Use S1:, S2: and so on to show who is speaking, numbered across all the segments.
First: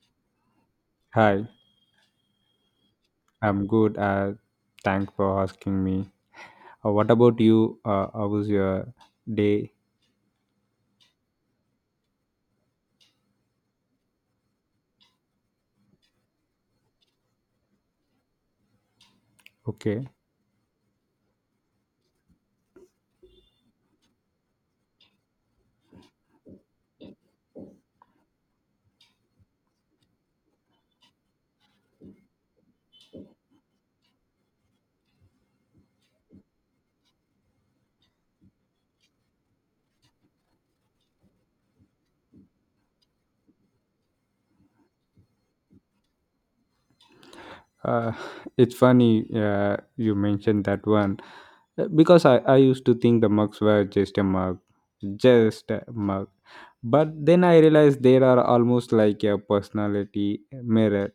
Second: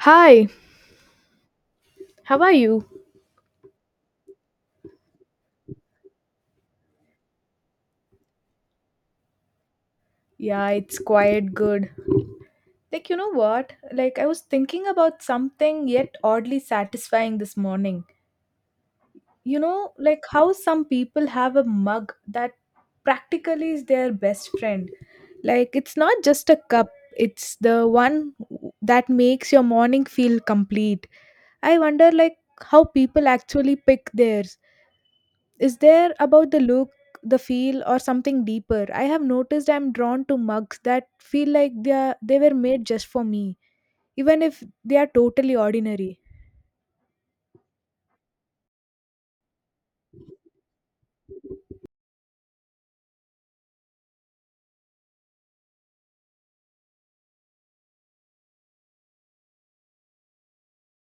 S1: Hi,
S2: Hi,
S1: how are you?
S2: I'm good. Thanks for asking me. What about you? How was your day?
S1: Yeah, it's quite good. Like, you know what? Like, I was thinking about something yet oddly satisfying this morning.
S2: Okay.
S1: Like how some people have a mug that practically is their best friend. Like, it's not just a cup, it's the one that makes your morning feel complete. I wonder, like, how people actually pick theirs. Is there about the look, the feel, or something deeper? I have noticed I'm drawn to mugs that feel like they were made just for me, even if they are totally ordinary.
S2: Uh, it's funny you mentioned that one. Because I used to think the mugs were just a mug, just a mug. But then I realized they are almost like a personality mirror.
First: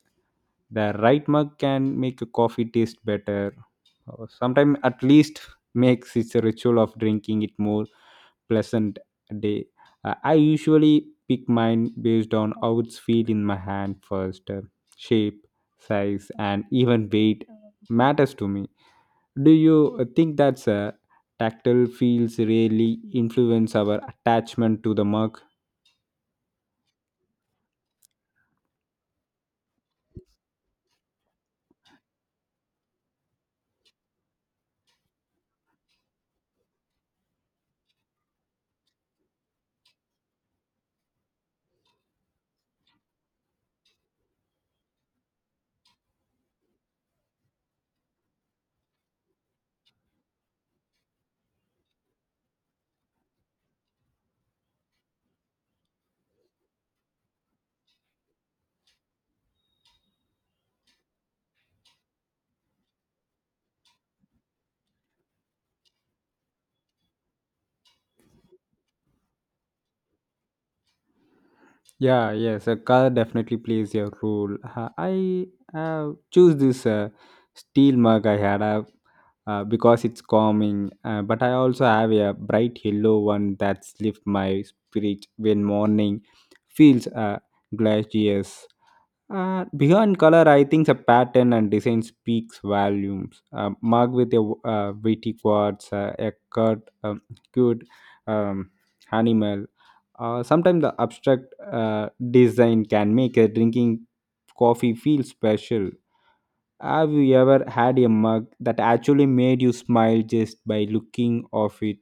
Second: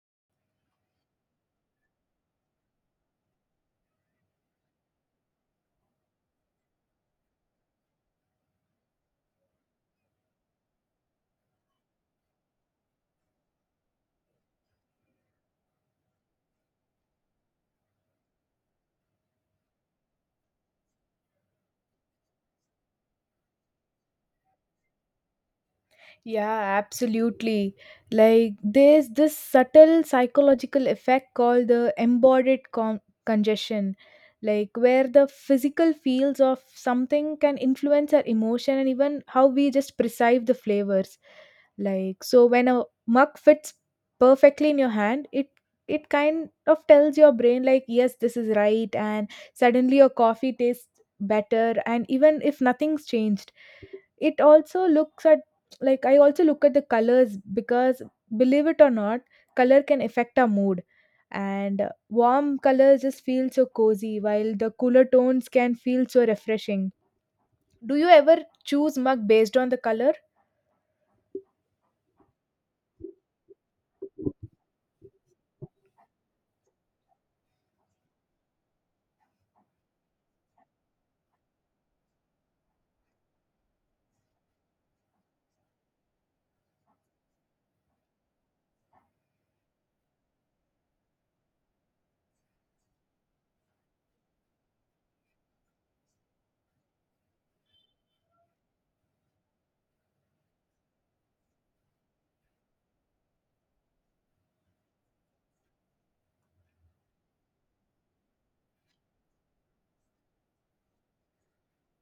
S2: The right mug can make a coffee taste better, or sometimes at least makes its ritual of drinking it more pleasant day. I usually pick mine based on how it's feel in my hand first. Shape, size, and even weight matters to me. Do you think that's a tactile feels really influence our attachment to the mug?
S1: Yeah, absolutely. Like there's this subtle psychological effect called the embodied congestion, like where the physical feels of something can influence our emotion and even how we just perceive the flavors. Like, so when a mug fits perfectly in your hand, it kind of tells your brain, like, yes, this is right, and suddenly your coffee tastes better, and even if nothing's changed. It also looks at like i also look at the colors, because, believe it or not, color can affect our mood. And warm colors just feel so cozy, while the cooler tones can feel so refreshing. Do you ever choose mug based on the color?
S2: Yeah, yes, a color definitely plays a role. I choose this steel mug I had because it's calming, but I also have a bright yellow one that's lift my spirit when morning feels glorious. Beyond color, I think the pattern and design speaks volumes. Mug with a witty quads, a cut, cute um, animal, sometimes the abstract design can make a drinking coffee feel special. Have you ever had a mug that actually made you smile just by looking of it?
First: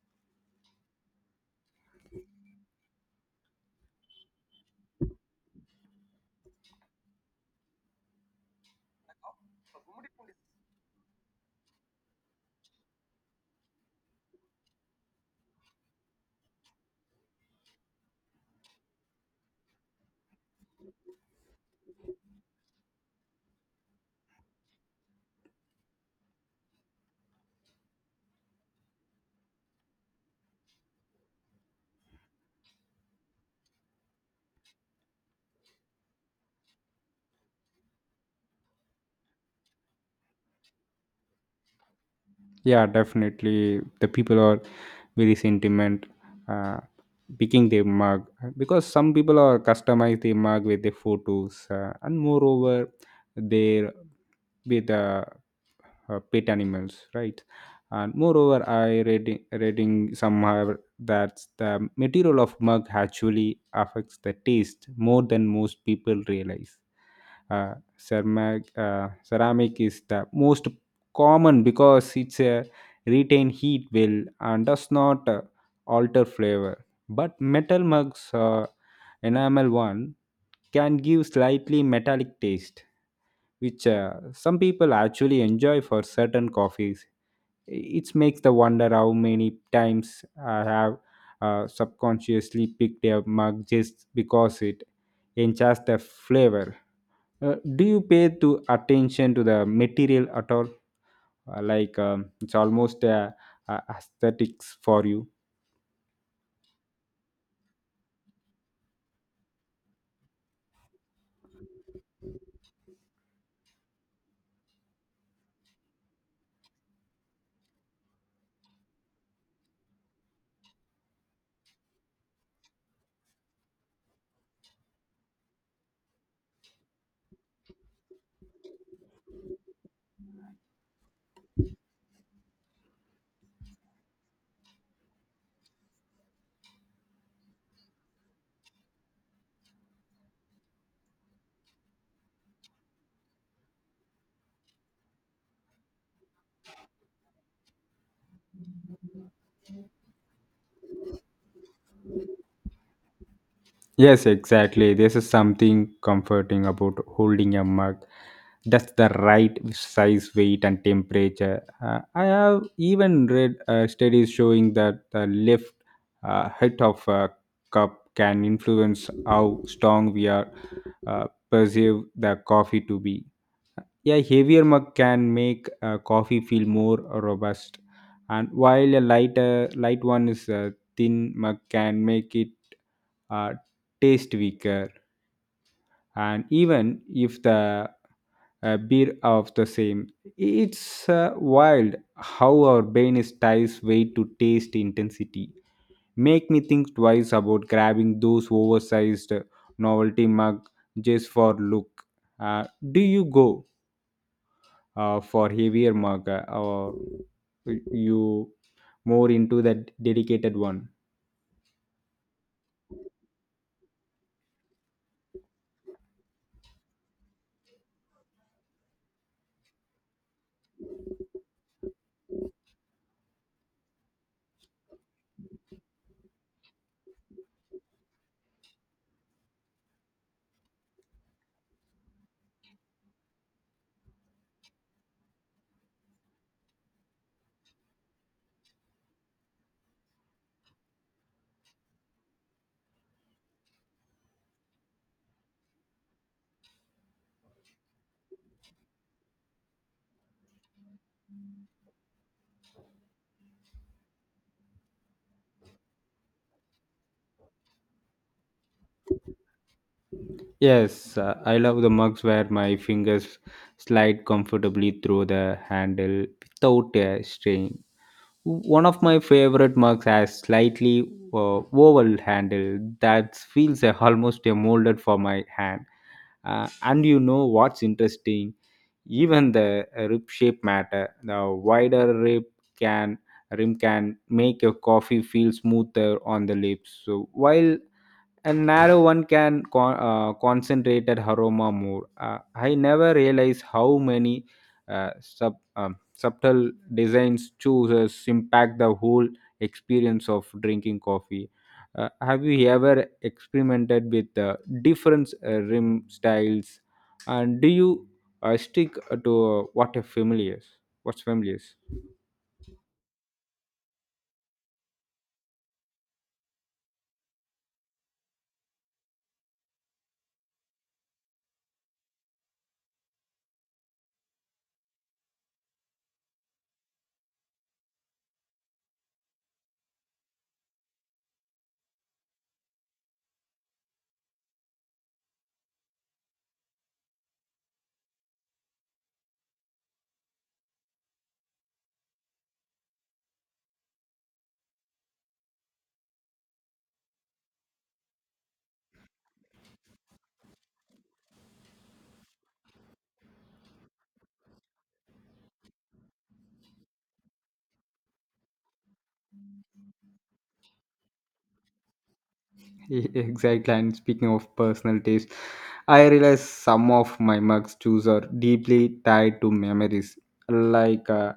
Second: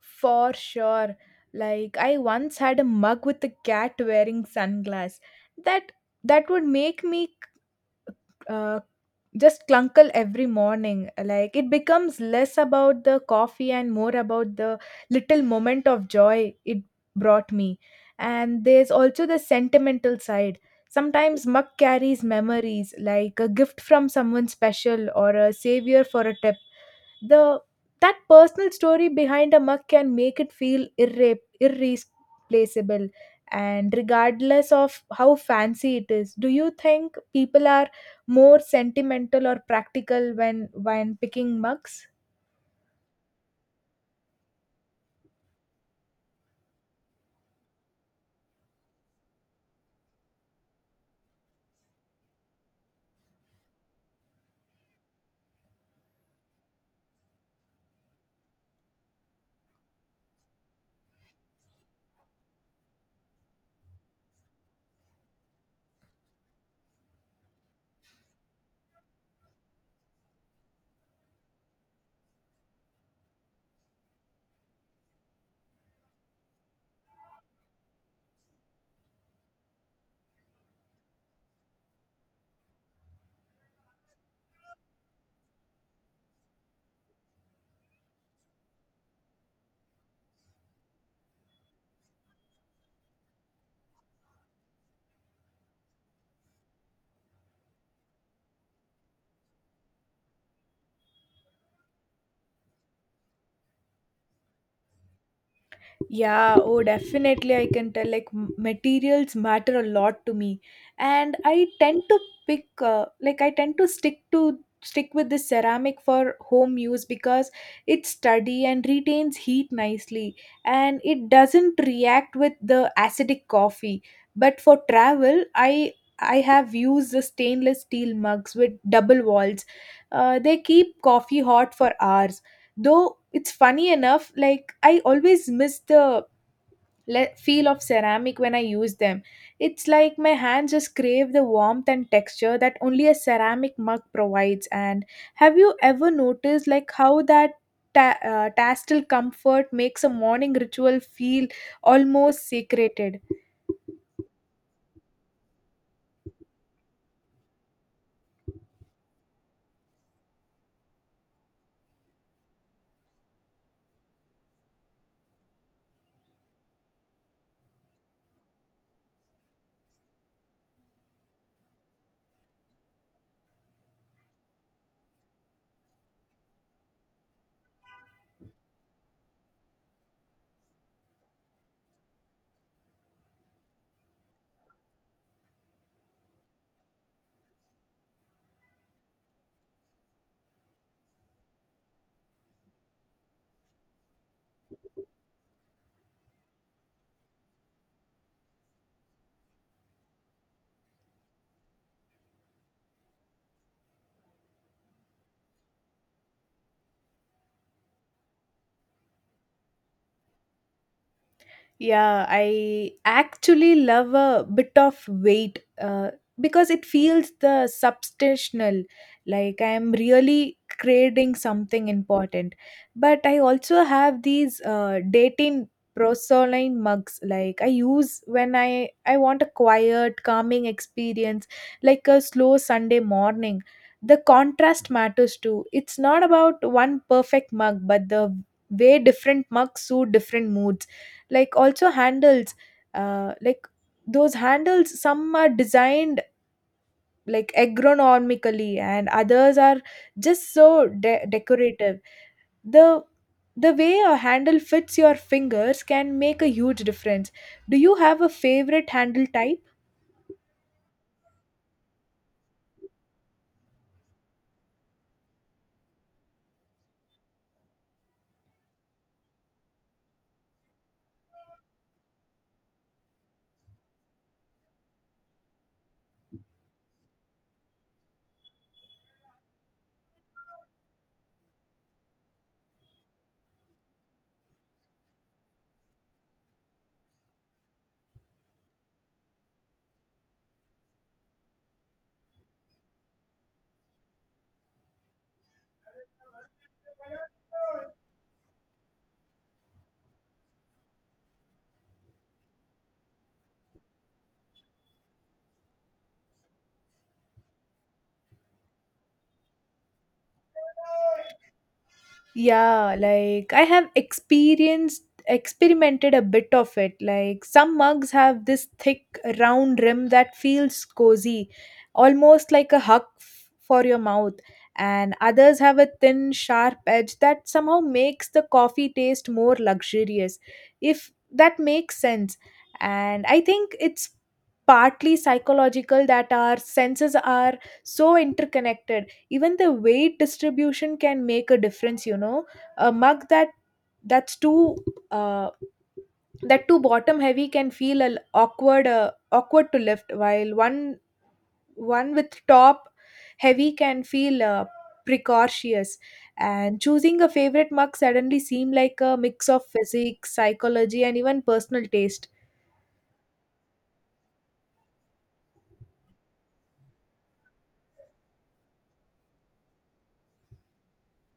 S1: For sure. Like I once had a mug with a cat wearing sunglass. That that would make me uh, just clunkle every morning. Like it becomes less about the coffee and more about the little moment of joy it brought me. And there's also the sentimental side. Sometimes mug carries memories, like a gift from someone special or a savior for a tip. The that personal story behind a mug can make it feel irreplaceable. And regardless of how fancy it is, do you think people are more sentimental or practical when picking mugs?
S2: Yeah, definitely. The people are very sentiment uh, picking their mug because some people are customize their mug with their photos and moreover their with pet animals, right? And moreover, I reading somewhere that the material of mug actually affects the taste more than most people realize. Uh, ceramic, ceramic is the most common because it's a retain heat well and does not alter flavor. But metal mugs, enamel one, can give slightly metallic taste which some people actually enjoy for certain coffees. It makes the wonder how many times I have subconsciously picked a mug just because it enchants the flavor. Do you pay to attention to the material at all? Like it's almost aesthetics for you.
S1: Yeah, oh, definitely. I can tell, like, materials matter a lot to me, and I tend to stick with this ceramic for home use, because it's sturdy and retains heat nicely, and it doesn't react with the acidic coffee. But for travel, I have used the stainless steel mugs with double walls. They keep coffee hot for hours, though it's funny enough, like I always miss the feel of ceramic when I use them. It's like my hands just crave the warmth and texture that only a ceramic mug provides. And have you ever noticed, like, how that tactile comfort makes a morning ritual feel almost secreted?
S2: Yes, exactly. This is something comforting about holding a mug. That's the right size, weight, and temperature. I have even read studies showing that the lift height of a cup can influence how strong we are perceive the coffee to be. A heavier mug can make coffee feel more robust, and while a lighter light one is a thin mug can make it uh, taste weaker. And even if the beer of the same, it's wild how our brain is ties weight to taste intensity. Make me think twice about grabbing those oversized novelty mug just for look. Uh, do you go for heavier marker or you more into that dedicated one?
S1: Yeah, I actually love a bit of weight, because it feels the substantial, like I am really creating something important. But I also have these dating prosoline mugs, like I use when I want a quiet, calming experience, like a slow Sunday morning. The contrast matters too. It's not about one perfect mug, but the way different mugs suit different moods. Like also handles, like those handles, some are designed, like, agronomically, and others are just so decorative. The the way a handle fits your fingers can make a huge difference. Do you have a favorite handle type?
S2: Yes, I love the mugs where my fingers slide comfortably through the handle without a strain. One of my favorite mugs has slightly oval handle that feels almost molded for my hand. And you know what's interesting? Even the rib shape matter. The wider rib can rim can make your coffee feel smoother on the lips. So while a narrow one can concentrate at aroma more. I never realized how many subtle designs chooses impact the whole experience of drinking coffee. Have you ever experimented with different rim styles, and do you stick to what are familiar? What's familiar?
S1: Yeah, like I have experienced experimented a bit of it. Like some mugs have this thick round rim that feels cozy, almost like a hug for your mouth, and others have a thin sharp edge that somehow makes the coffee taste more luxurious. If that makes sense. And I think it's partly psychological, that our senses are so interconnected. Even the weight distribution can make a difference. A mug that's uh, too bottom heavy can feel a l- awkward awkward to lift, while one with top heavy can feel precocious. And choosing a favorite mug suddenly seem like a mix of physics, psychology, and even personal taste.
S2: Exactly. And speaking of personal taste, I realize some of my mugs too are deeply tied to memories. Like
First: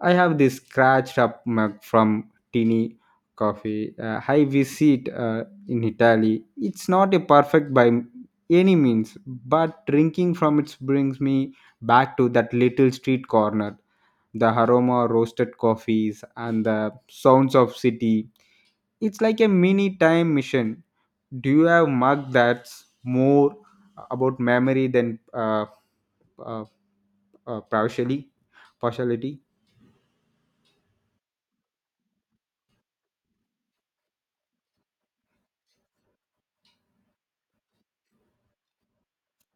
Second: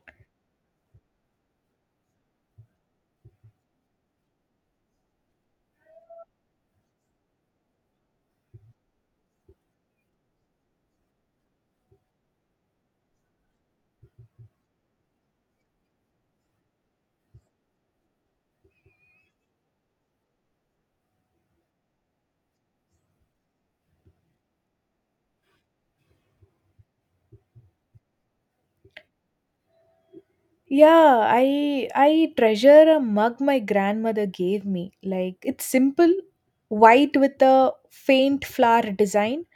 S2: I have this scratched up mug from Tini Coffee. I visit in Italy. It's not a perfect by any means, but drinking from it brings me back to that little street corner, the aroma of roasted coffees and the sounds of city. It's like a mini time mission. Do you have mug that's more about memory than uh, uh, partially, partiality?
S1: Yeah, I treasure a mug my grandmother gave me. Like it's simple, white with a faint flower design,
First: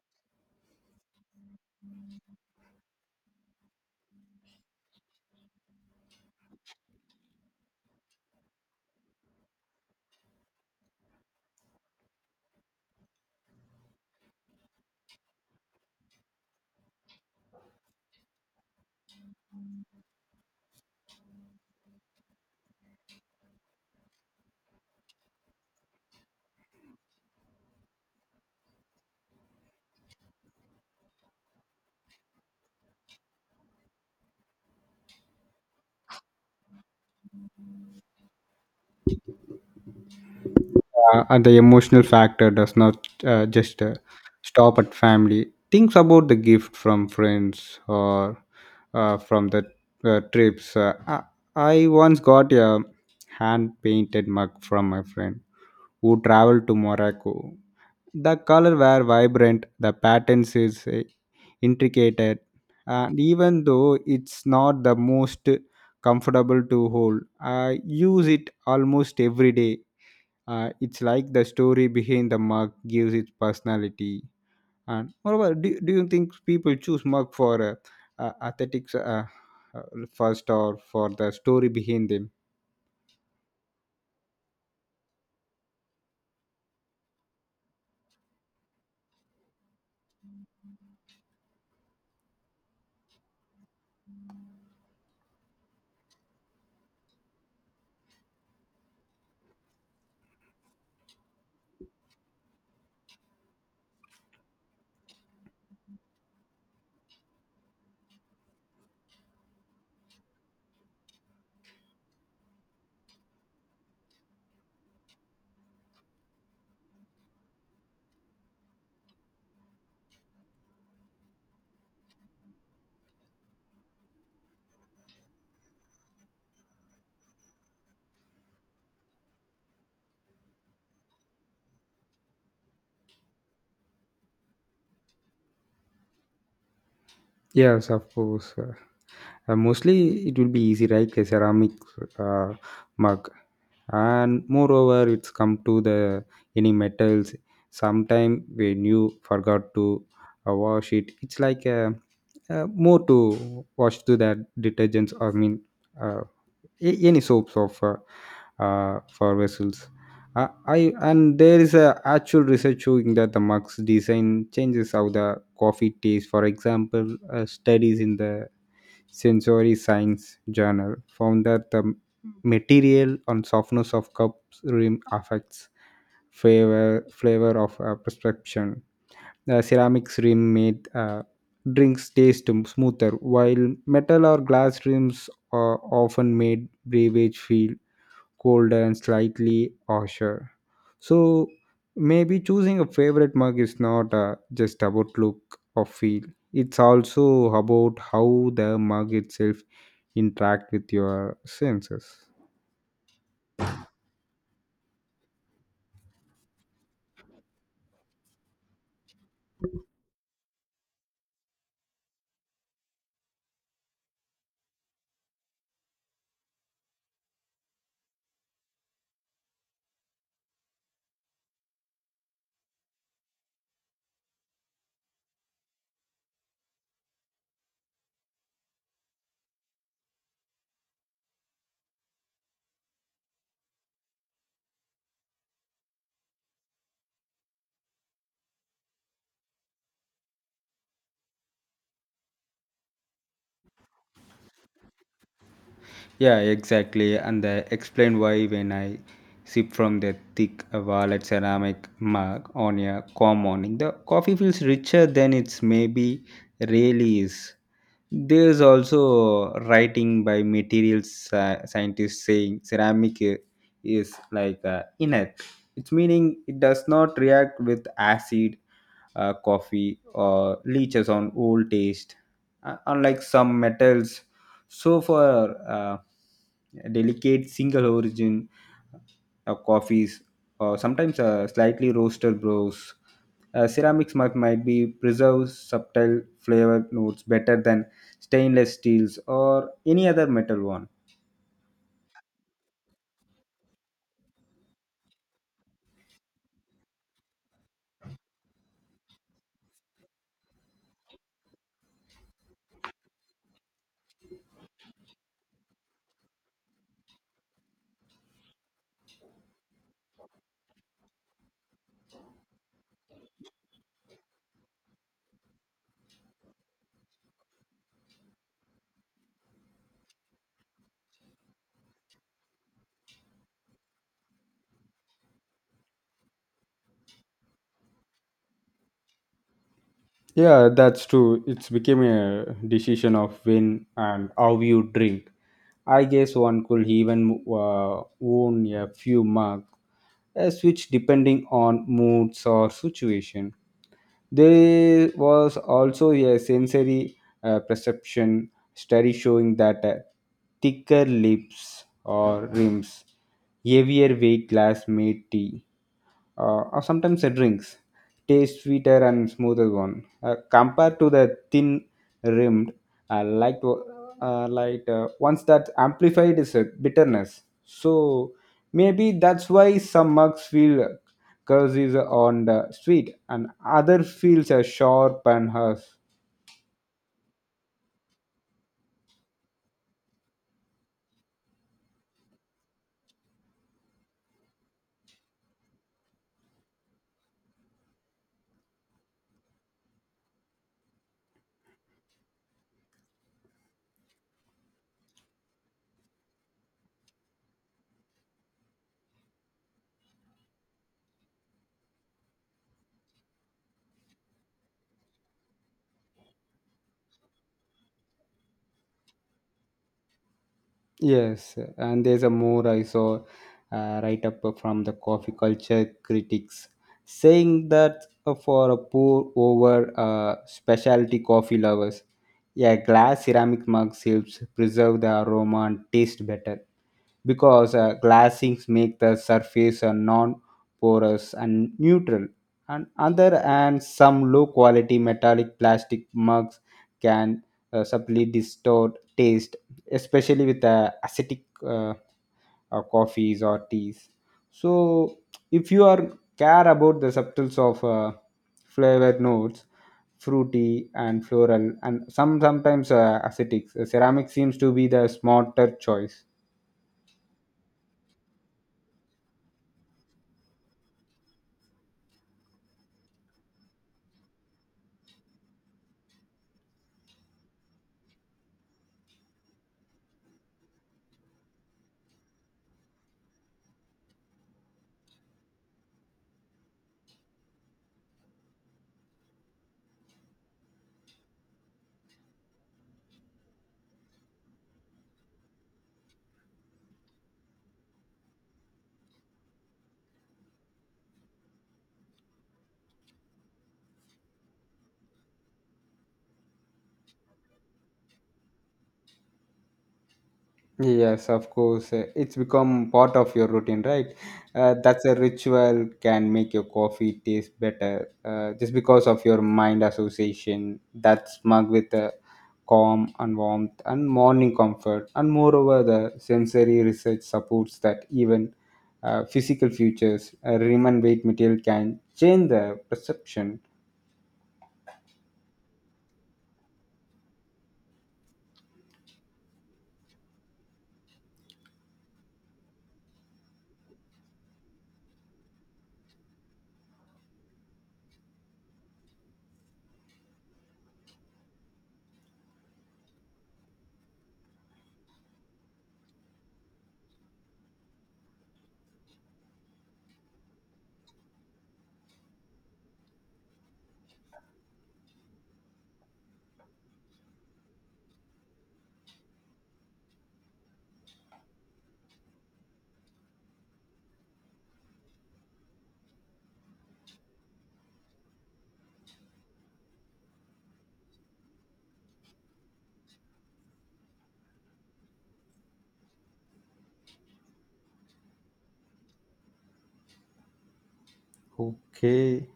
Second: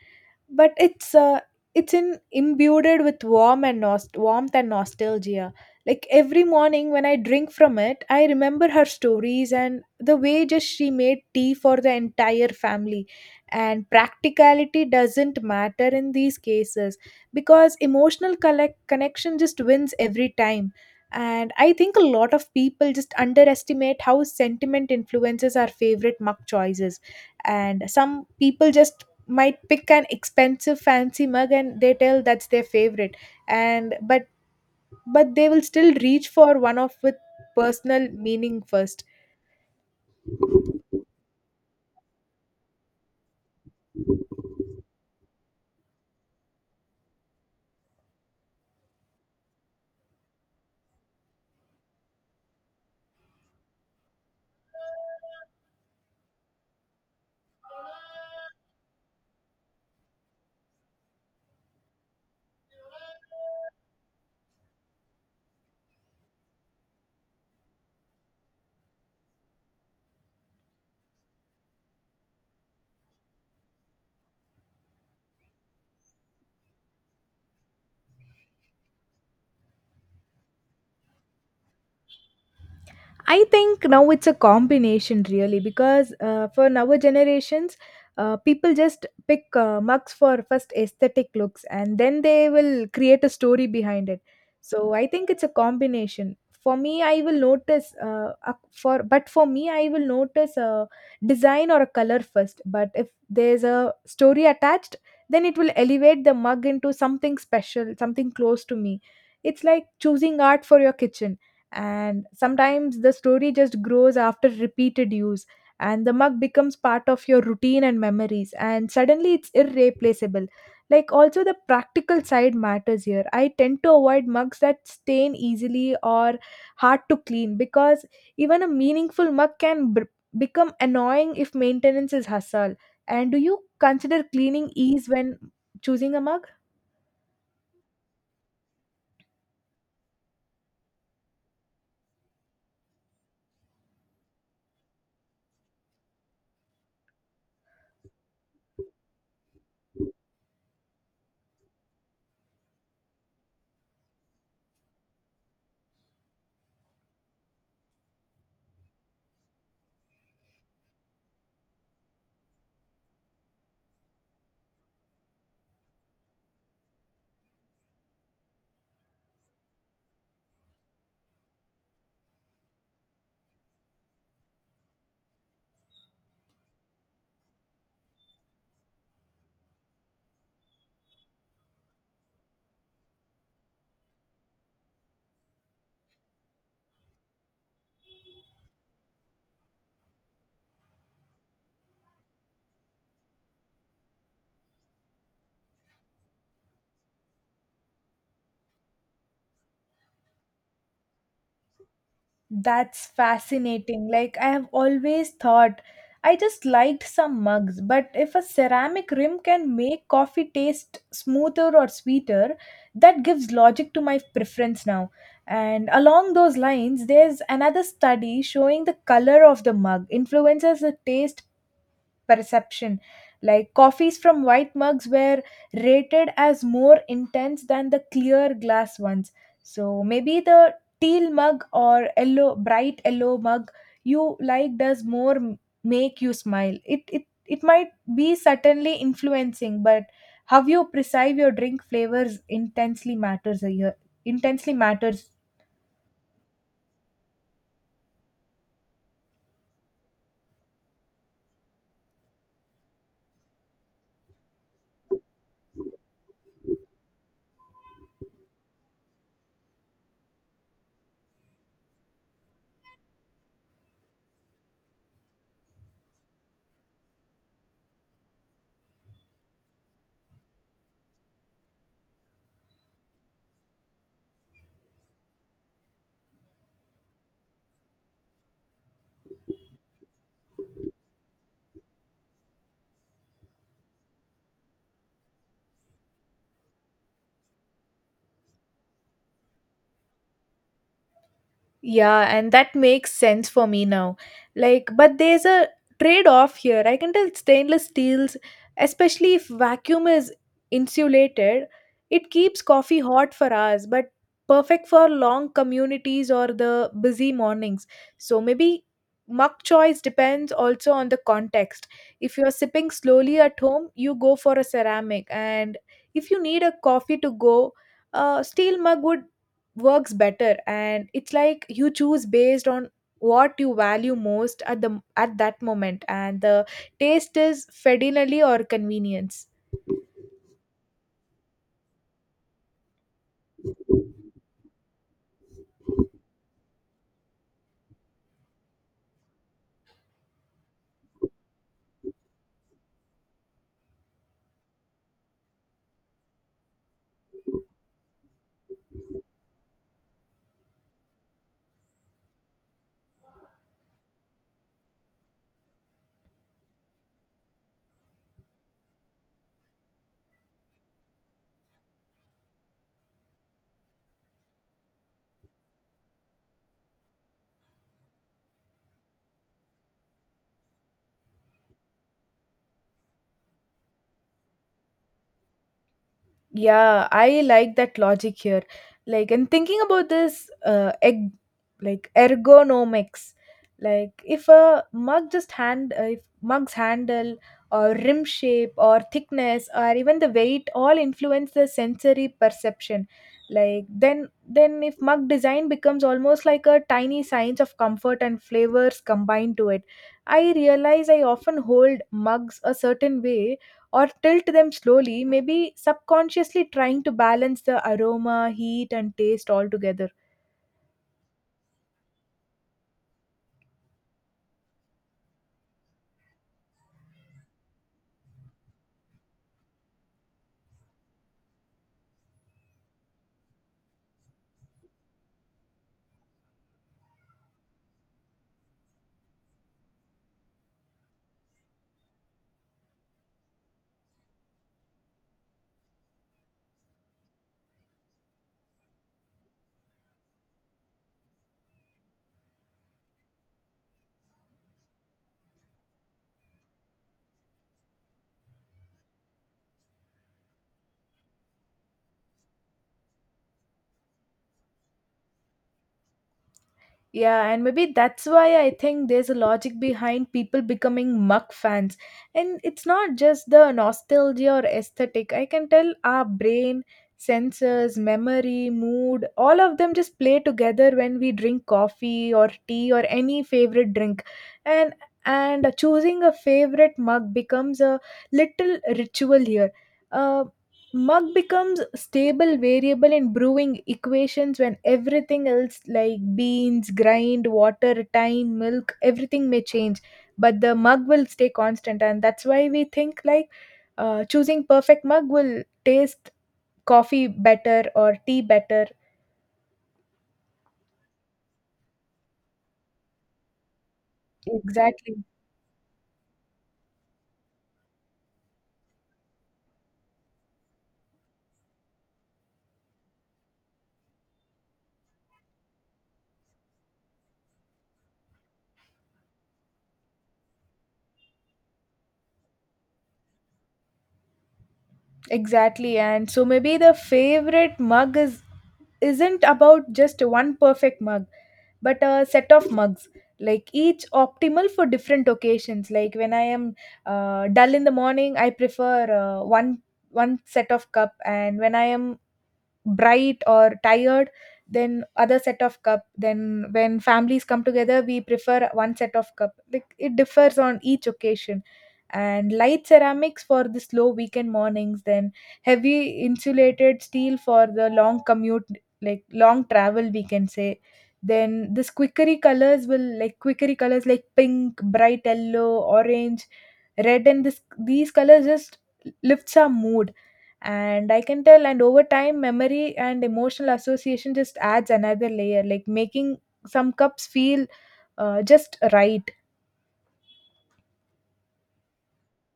S1: but it's in imbued with warmth and nostalgia. Like every morning when I drink from it, I remember her stories and the way just she made tea for the entire family. And practicality doesn't matter in these cases, because emotional connection just wins every time. And I think a lot of people just underestimate how sentiment influences our favorite mug choices, and some people just might pick an expensive fancy mug and they tell that's their favorite, and but they will still reach for one of with personal meaning first.
S2: And the emotional factor does not just stop at family. Things about the gift from friends or from the trips. I once got a hand painted mug from my friend who traveled to Morocco. The colors were vibrant, the patterns is intricate, and even though it's not the most comfortable to hold, I use it almost every day. It's like the story behind the mug gives its personality. And moreover, do you think people choose mug for aesthetics uh, first or for the story behind them?
S1: I think now it's a combination, really, because for our generations, people just pick mugs for first aesthetic looks, and then they will create a story behind it. So I think it's a combination. For me, I will notice a design or a color first. But if there's a story attached, then it will elevate the mug into something special, something close to me. It's like choosing art for your kitchen, and sometimes the story just grows after repeated use, and the mug becomes part of your routine and memories, and suddenly it's irreplaceable. Like also the practical side matters here. I tend to avoid mugs that stain easily or hard to clean, because even a meaningful mug can become annoying if maintenance is hustle. And do you consider cleaning ease when choosing a mug?
S2: Yes, of course. Mostly it will be easy right a ceramic uh, mug, and moreover it's come to the any metals sometime when you forgot to wash it it's like a, more to wash to that detergents I mean uh, a- any soaps of for vessels. I and there is a actual research showing that the mug's design changes how the coffee tastes. For example, studies in the Sensory Science Journal found that the material and softness of cups rim affects flavor of perception. The ceramics rim made drinks taste smoother, while metal or glass rims are often made beverage feel colder and slightly harsher. So maybe choosing a favorite mug is not just about look or feel. It's also about how the mug itself interact with your senses.
S1: That's fascinating. Like, I have always thought I just liked some mugs, but if a ceramic rim can make coffee taste smoother or sweeter, that gives logic to my preference now. And along those lines, there's another study showing the color of the mug influences the taste perception. Like coffees from white mugs were rated as more intense than the clear glass ones. So maybe the teal mug or yellow, bright yellow mug you like does make you smile. It might be certainly influencing, but how you perceive your drink flavors intensely matters.
S2: Yeah, exactly. And I explain why when I sip from the thick violet ceramic mug on a calm morning, the coffee feels richer than it's maybe really is. There is also writing by materials scientists saying ceramic is like inert. Its meaning it does not react with acid coffee or leaches on old taste, unlike some metals. So, for delicate single origin coffees or sometimes slightly roasted brews, ceramics might be preserves subtle flavor notes better than stainless steels or any other metal one.
S1: Yeah, and that makes sense for me now. Like, but there's a trade off here. I can tell stainless steels, especially if vacuum is insulated, it keeps coffee hot for us, but perfect for long communities or the busy mornings. So maybe mug choice depends also on the context. If you're sipping slowly at home, you go for a ceramic, and if you need a coffee to go, a steel mug would works better. And it's like you choose based on what you value most at that moment, and the taste is fidelity or convenience.
S2: Yeah, that's true. It's became a decision of when and how you drink. I guess one could even own a few mugs, a switch depending on moods or situation. There was also a sensory perception study showing that thicker lips or rims, heavier weight glass made tea or sometimes the drinks taste sweeter and smoother one compared to the thin rimmed uh, light o- light ones that amplified is a bitterness, so maybe that's why some mugs feel curses on the sweet and other feels are sharp and harsh.
S1: Yeah, I like that logic here. Like, and thinking about this, like ergonomics, like if a mug just hand, if mug's handle or rim shape or thickness or even the weight all influence the sensory perception. Like then if mug design becomes almost like a tiny science of comfort and flavors combined to it, I realize I often hold mugs a certain way or tilt them slowly, maybe subconsciously trying to balance the aroma, heat, and taste all together.
S2: Yes, and there's a more I saw write up from the coffee culture critics saying that for a pour over specialty coffee lovers, yeah, glass ceramic mugs helps preserve the aroma and taste better because glassings make the surface non-porous and neutral. And other and some low-quality metallic plastic mugs can subtly distort taste especially with the acidic coffees or teas. So, if you are care about the subtles of flavored notes, fruity and floral, and some sometimes acidic, ceramic seems to be the smarter choice.
S1: Yeah, and maybe that's why I think there's a logic behind people becoming muck fans. And it's not just the nostalgia or aesthetic. I can tell, our brain, senses, memory, mood, all of them just play together when we drink coffee or tea or any favorite drink. And and choosing a favorite mug becomes a little ritual here. Uh, Mug becomes stable variable in brewing equations when everything else, like beans, grind, water, time, milk, everything may change, but the mug will stay constant. And that's why we think, like, choosing perfect mug will taste coffee better or tea better.
S2: Yes, of course. It's become part of your routine, right? That's a
S1: Exactly.
S2: ritual can make your coffee taste better just because of your mind association that's mug with a calm and warmth and morning comfort. And moreover, the sensory research supports that even physical features, rim and weight material can change the perception.
S1: Exactly, and so maybe the favorite mug is isn't about just one perfect mug, but a set of mugs, like each optimal for different occasions. Like when I am dull in the morning, I prefer one set of cup, and when I am bright or tired, then other set of cup. Then when families come together, we prefer one set of cup. Like it differs on each occasion, and light ceramics for the slow weekend mornings, then heavy insulated steel for the long commute, like long travel, we can say. Then this quickery colors will like quickery colors, like pink, bright yellow, orange, red, and this these colors just lifts our mood. And I can tell, and over time memory and emotional association just adds another layer, like making some cups feel just right.
S2: Okay.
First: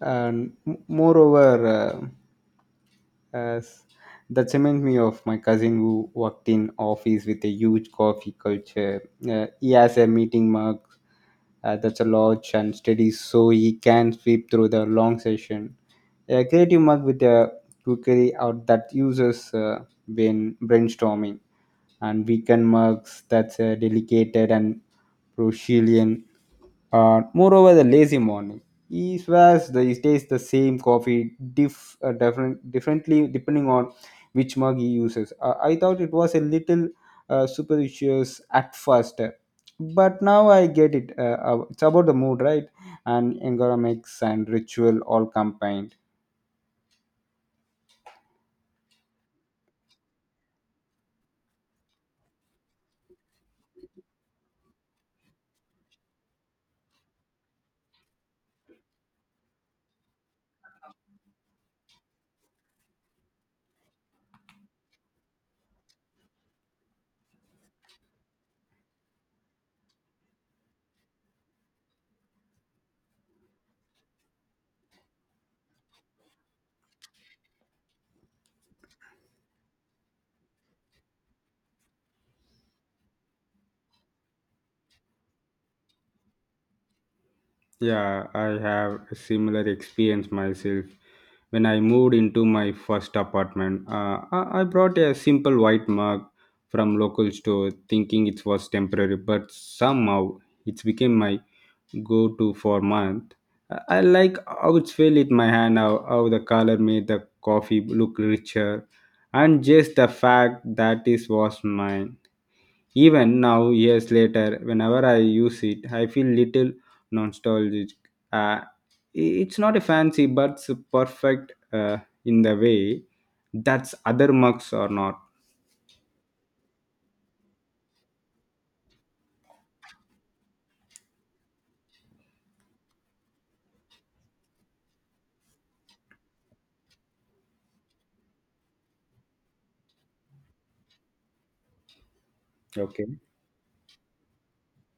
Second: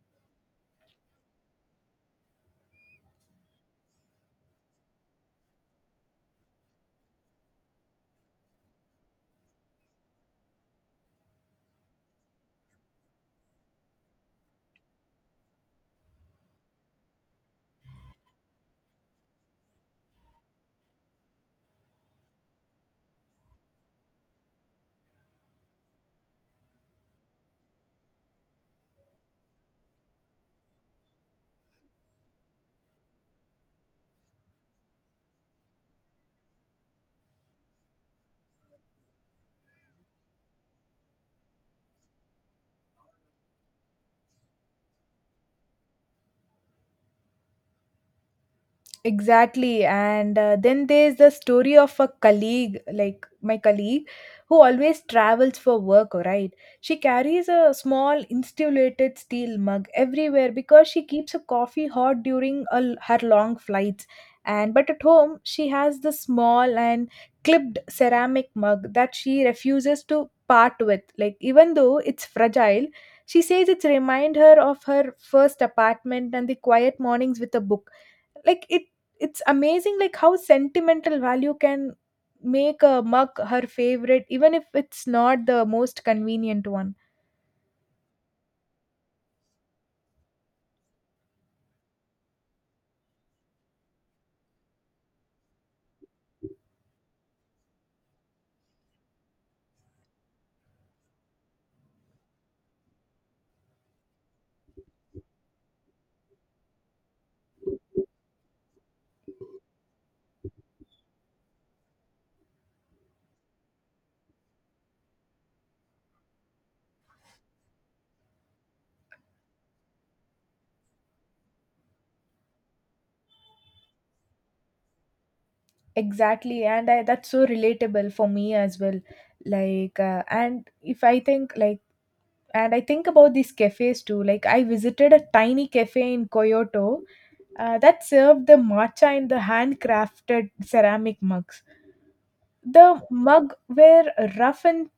S2: And moreover, uh, as that reminds me of my cousin who worked in office with a huge coffee culture. He has a meeting mug that's a large and steady, so he can sweep through the long session, a creative mug with a cookery out that uses brainstorming, and weekend mugs that's delicated and Brazilian. Moreover, the lazy morning. He swears that he tastes the same coffee differently depending on which mug he uses. I thought it was a little superstitious at first, but now I get it. It's about the mood, right? And ergonomics and ritual all combined.
S1: Exactly. And then there's the story of a colleague, like my colleague, who always travels for work, right? She carries a small insulated steel mug everywhere because she keeps a coffee hot during her long flights. And but at home, she has the small and clipped ceramic mug that she refuses to part with. Like even though it's fragile, she says it's remind her of her first apartment and the quiet mornings with a book, like it's amazing like how sentimental value can make a mug her favorite even if it's not the most convenient one.
S2: Yeah, I have a similar experience myself. When I moved into my first apartment, I brought a simple white mug from local store, thinking it was temporary. But somehow, it became my go-to for month. I like how it felt in my hand, how the color made the coffee look richer, and just the fact that it was mine. Even now, years later, whenever I use it, I feel little nostalgic. Uh, it's not a fancy, but it's perfect in the way that's other mugs are not.
S1: Exactly, and I, that's so relatable for me as well. Like and if I think like and I think about these cafes too. Like, I visited a tiny cafe in Kyoto that served the matcha in the handcrafted ceramic mugs. the
S2: Okay.
S1: mug were rough and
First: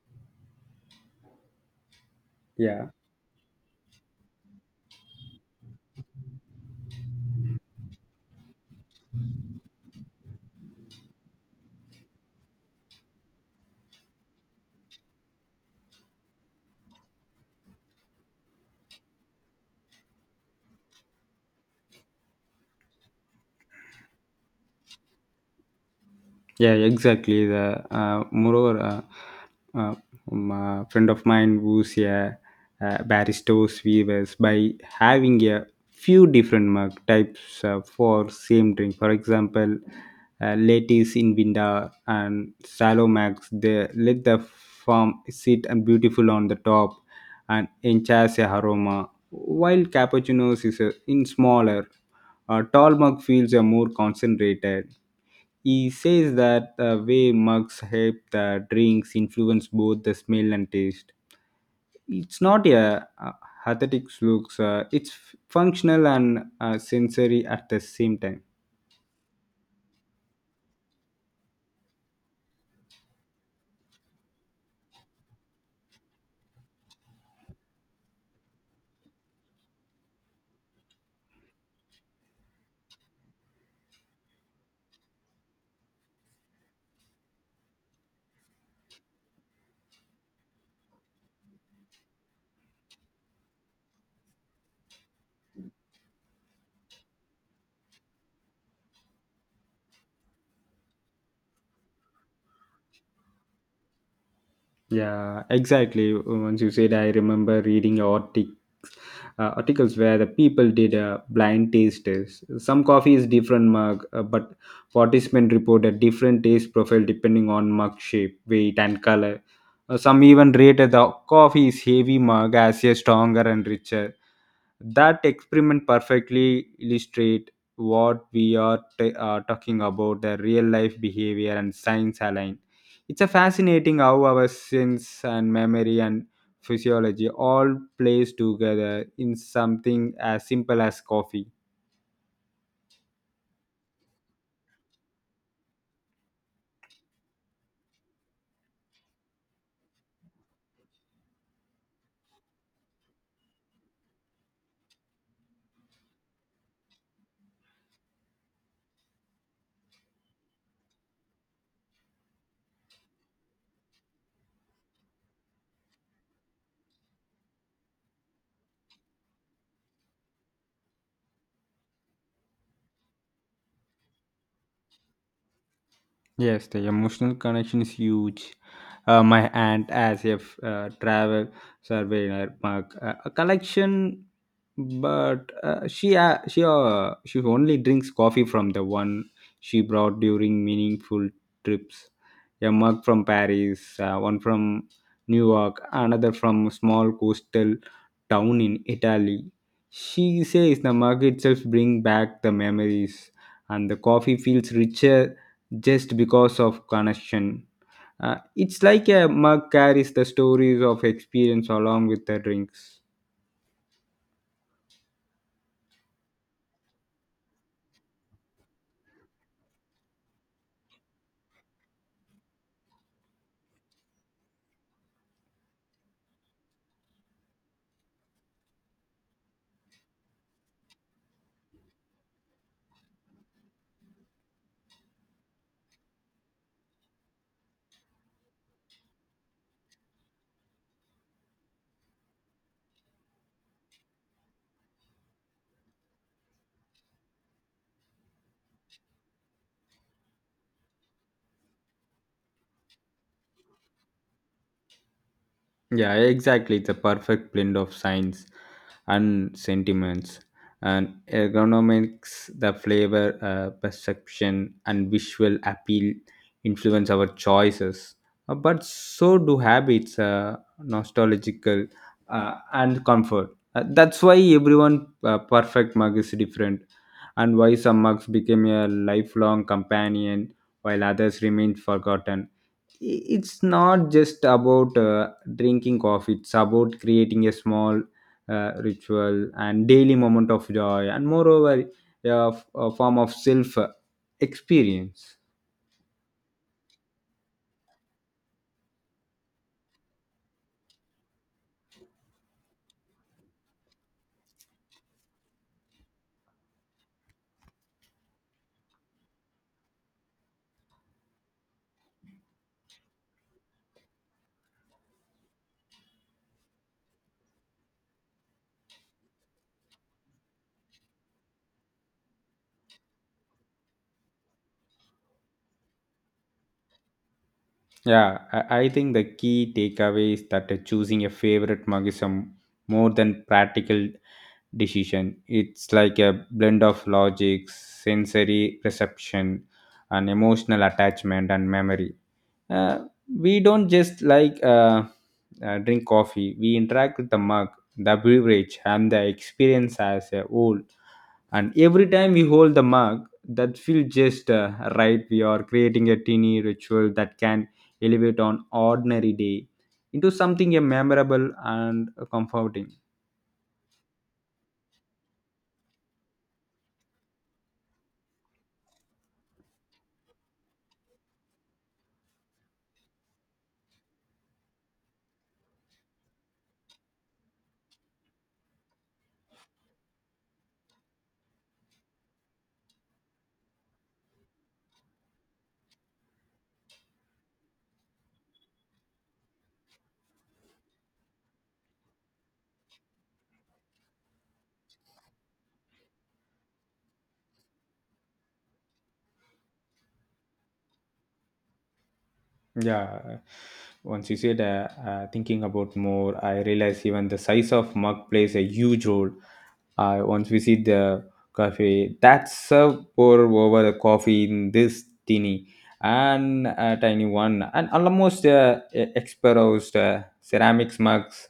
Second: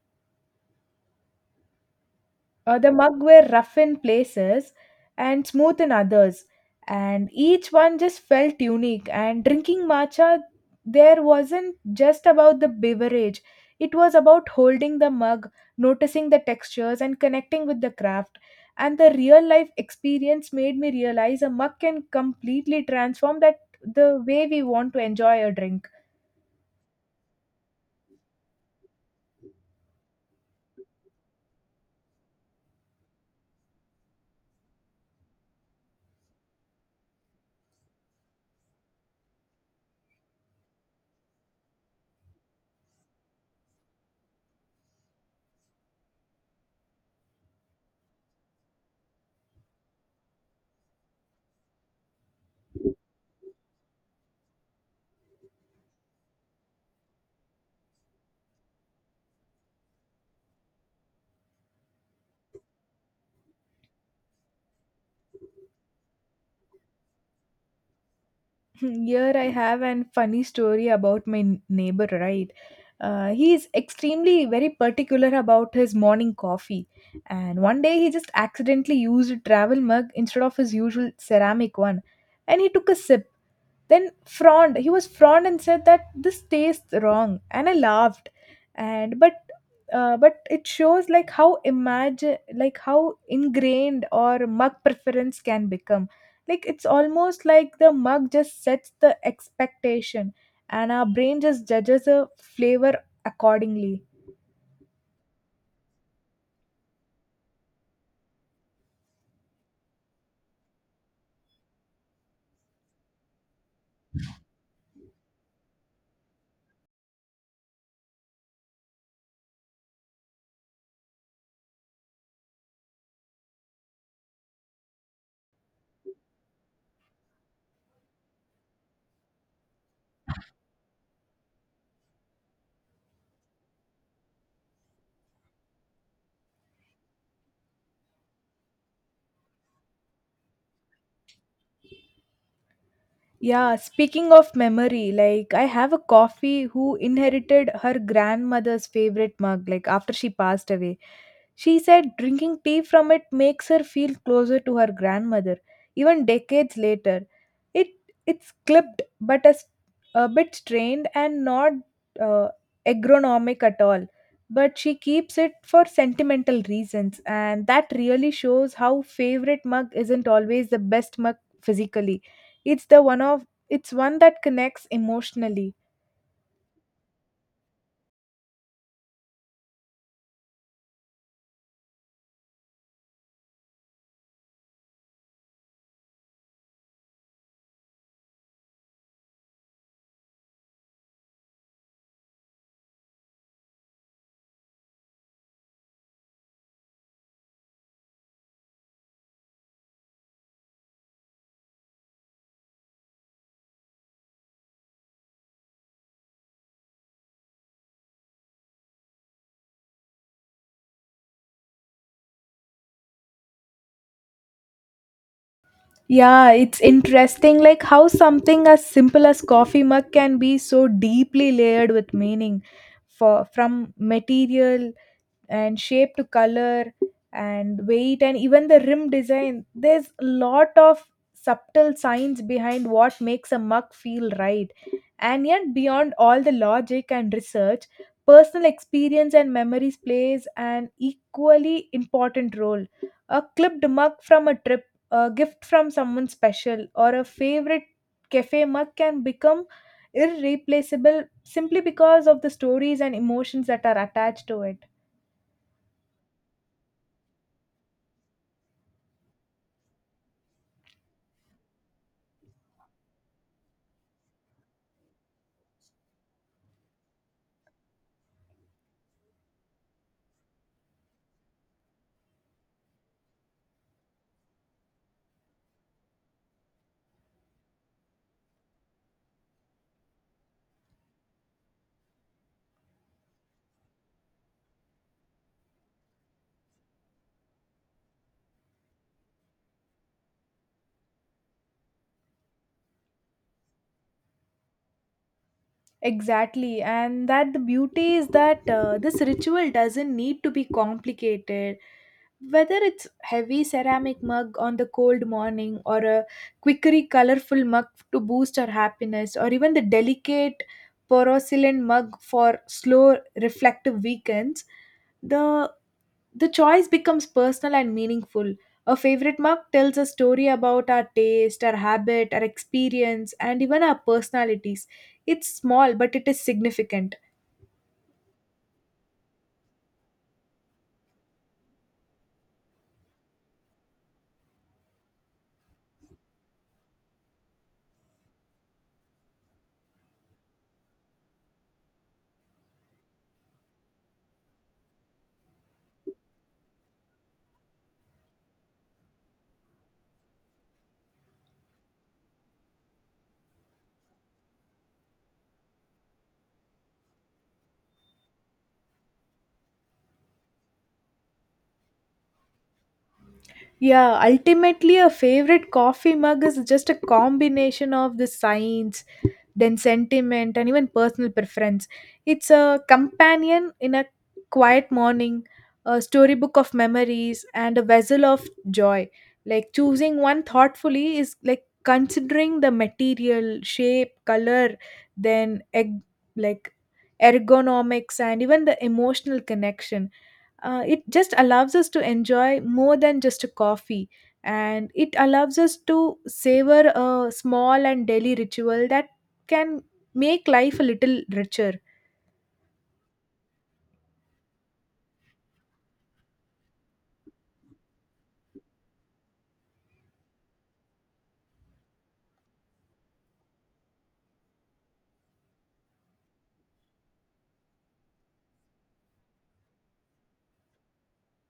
S2: Yeah.
S1: The mug were rough in places and smooth in others, and each one just felt unique. And drinking matcha, there wasn't just about the beverage, it was about holding the mug, noticing the textures, and connecting with the craft. And the real life experience made me realize a mug can completely transform that the way we want to enjoy a drink.
S2: Yeah, exactly. The uh, friend of mine who's a baristos weavers by having a few different mug types for same drink. For example, ladies in Vinda and shallow mugs. They let the farm sit and beautiful on the top and enhance the aroma. While cappuccinos is a, in smaller, a tall mug feels are more concentrated. He says that the way mugs help the drinks influence both the smell and taste. It's not a aesthetic looks; it's functional and sensory at the same time.
S1: Here I have an funny story about my neighbor, right? He is extremely very particular about his morning coffee. And one day he just accidentally used a travel mug instead of his usual ceramic one. And he took a sip. Then frowned. He was frowned and said that this tastes wrong, and I laughed. And but But it shows like how imagine like how ingrained or mug preference can become. Like it's almost like the mug just sets the expectation, and our brain just judges a flavor accordingly.
S2: Yeah, exactly. Once you said, I remember reading articles, articles where the people did a blind taste test. Some coffee is different mug, but participants reported different taste profile depending on mug shape, weight, and color. Some even rated the coffee's heavy mug as a stronger and richer. That experiment perfectly illustrate what we are talking about the real life behavior and science align. It's a fascinating how our sense and memory and physiology all plays together in something as simple as coffee.
S1: Yeah, speaking of memory, like I have a coffee who inherited her grandmother's favorite mug, like after she passed away. She said drinking tea from it makes her feel closer to her grandmother, even decades later. It it's clipped, but a bit strained and not uh, agronomic at all. But she keeps it for sentimental reasons, and that really shows how favorite mug isn't always the best mug physically. It's the one of it's one that connects emotionally.
S2: Yes, the emotional connection is huge. My aunt, as a travel surveyor, mark a collection, but she only drinks coffee from the one she brought during meaningful trips. A mug from Paris, one from New York, another from a small coastal town in Italy. She says the mug itself brings back the memories, and the coffee feels richer just because of connection. It's like a mug carries the stories of experience along with the drinks.
S1: Yeah, it's interesting like how something as simple as coffee mug can be so deeply layered with meaning, for from material and shape to color and weight, and even the rim design, there's a lot of subtle science behind what makes a mug feel right. And yet beyond all the logic and research, personal experience and memories plays an equally important role. A clipped mug from a trip, a gift from someone special, or a favorite cafe mug can become irreplaceable simply because of the stories and emotions that are attached to it.
S2: Yeah, exactly. It's a perfect blend of science and sentiments and ergonomics, the flavor, perception, and visual appeal influence our choices. But so do habits, nostalgical, and comfort. That's why everyone perfect mug is different, and why some mugs became a lifelong companion while others remain forgotten. It's not just about drinking coffee. It's about creating a small ritual and daily moment of joy, and moreover a, a form of self experience.
S1: Exactly, and that the beauty is that this ritual doesn't need to be complicated. Whether it's heavy ceramic mug on the cold morning, or a quickery colorful mug to boost our happiness, or even the delicate porcelain mug for slow reflective weekends, the the choice becomes personal and meaningful. A favorite mug tells a story about our taste, our habit, our experience, and even our personalities. It's small, but it is significant.
S2: Yeah, I think the key takeaway is that choosing a favorite mug is a more than practical decision. It's like a blend of logic sensory perception and emotional attachment and memory. Uh, we don't just like drink coffee. We interact with the mug, the beverage and the experience as a whole, and every time we hold the mug that feels just right we are creating a teeny ritual that can elevate on ordinary day into something memorable and comforting.
S1: Yeah, ultimately, a favorite coffee mug is just a combination of the science, then sentiment, and even personal preference. It's a companion in a quiet morning, a storybook of memories, and a vessel of joy. Like, choosing one thoughtfully is like considering the material, shape, color, then like ergonomics, and even the emotional connection. It just allows us to enjoy more than just a coffee, and it allows us to savor a small and daily ritual that can make life a little richer.
S2: Yeah, once you said thinking about more I realize even the size of mug plays a huge role. I once visit the cafe that's serve pour over the coffee in this tiny one and almost exposed ceramics mugs.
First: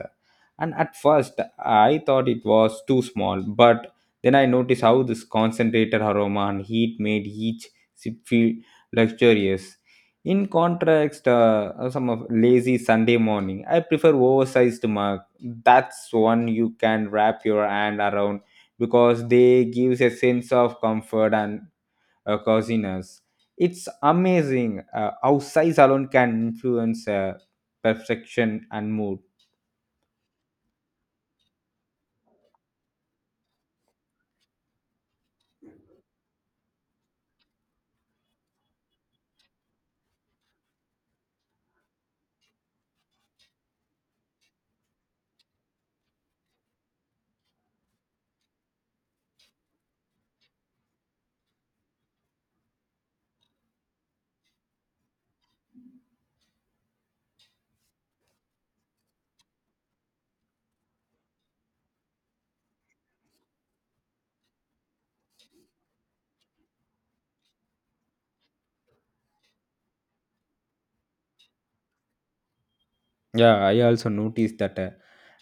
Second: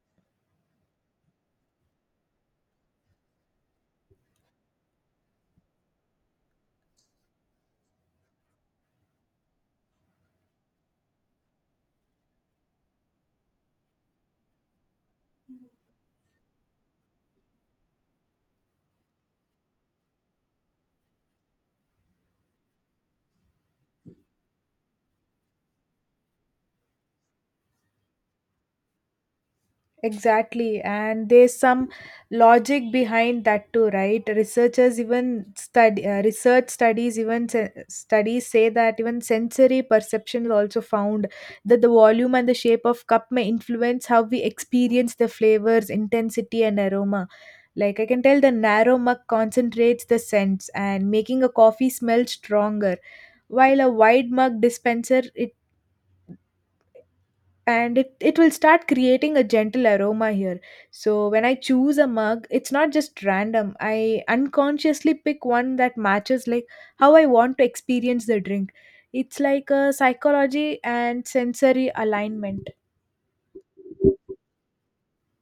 S2: And at first I thought it was too small, but then I noticed how this concentrated aroma and heat made each sip feel luxurious. In contrast, some of lazy Sunday morning, I prefer oversized mug that's one you can wrap your hand around because they gives a sense of comfort and coziness. It's amazing how size alone can influence perfection and mood.
S1: Exactly, and there's some logic behind that too, right? Research studies even studies say that even sensory perception is also found that the volume and the shape of cup may influence how we experience the flavors, intensity, and aroma. Like, I can tell, the narrow mug concentrates the scents and making a coffee smell stronger, while a wide mug dispenser it, and it will start creating a gentle aroma here. So when I choose a mug, it's not just random. I unconsciously pick one that matches like how I want to experience the drink. It's like a psychology and sensory alignment.
S2: Yeah, I also noticed that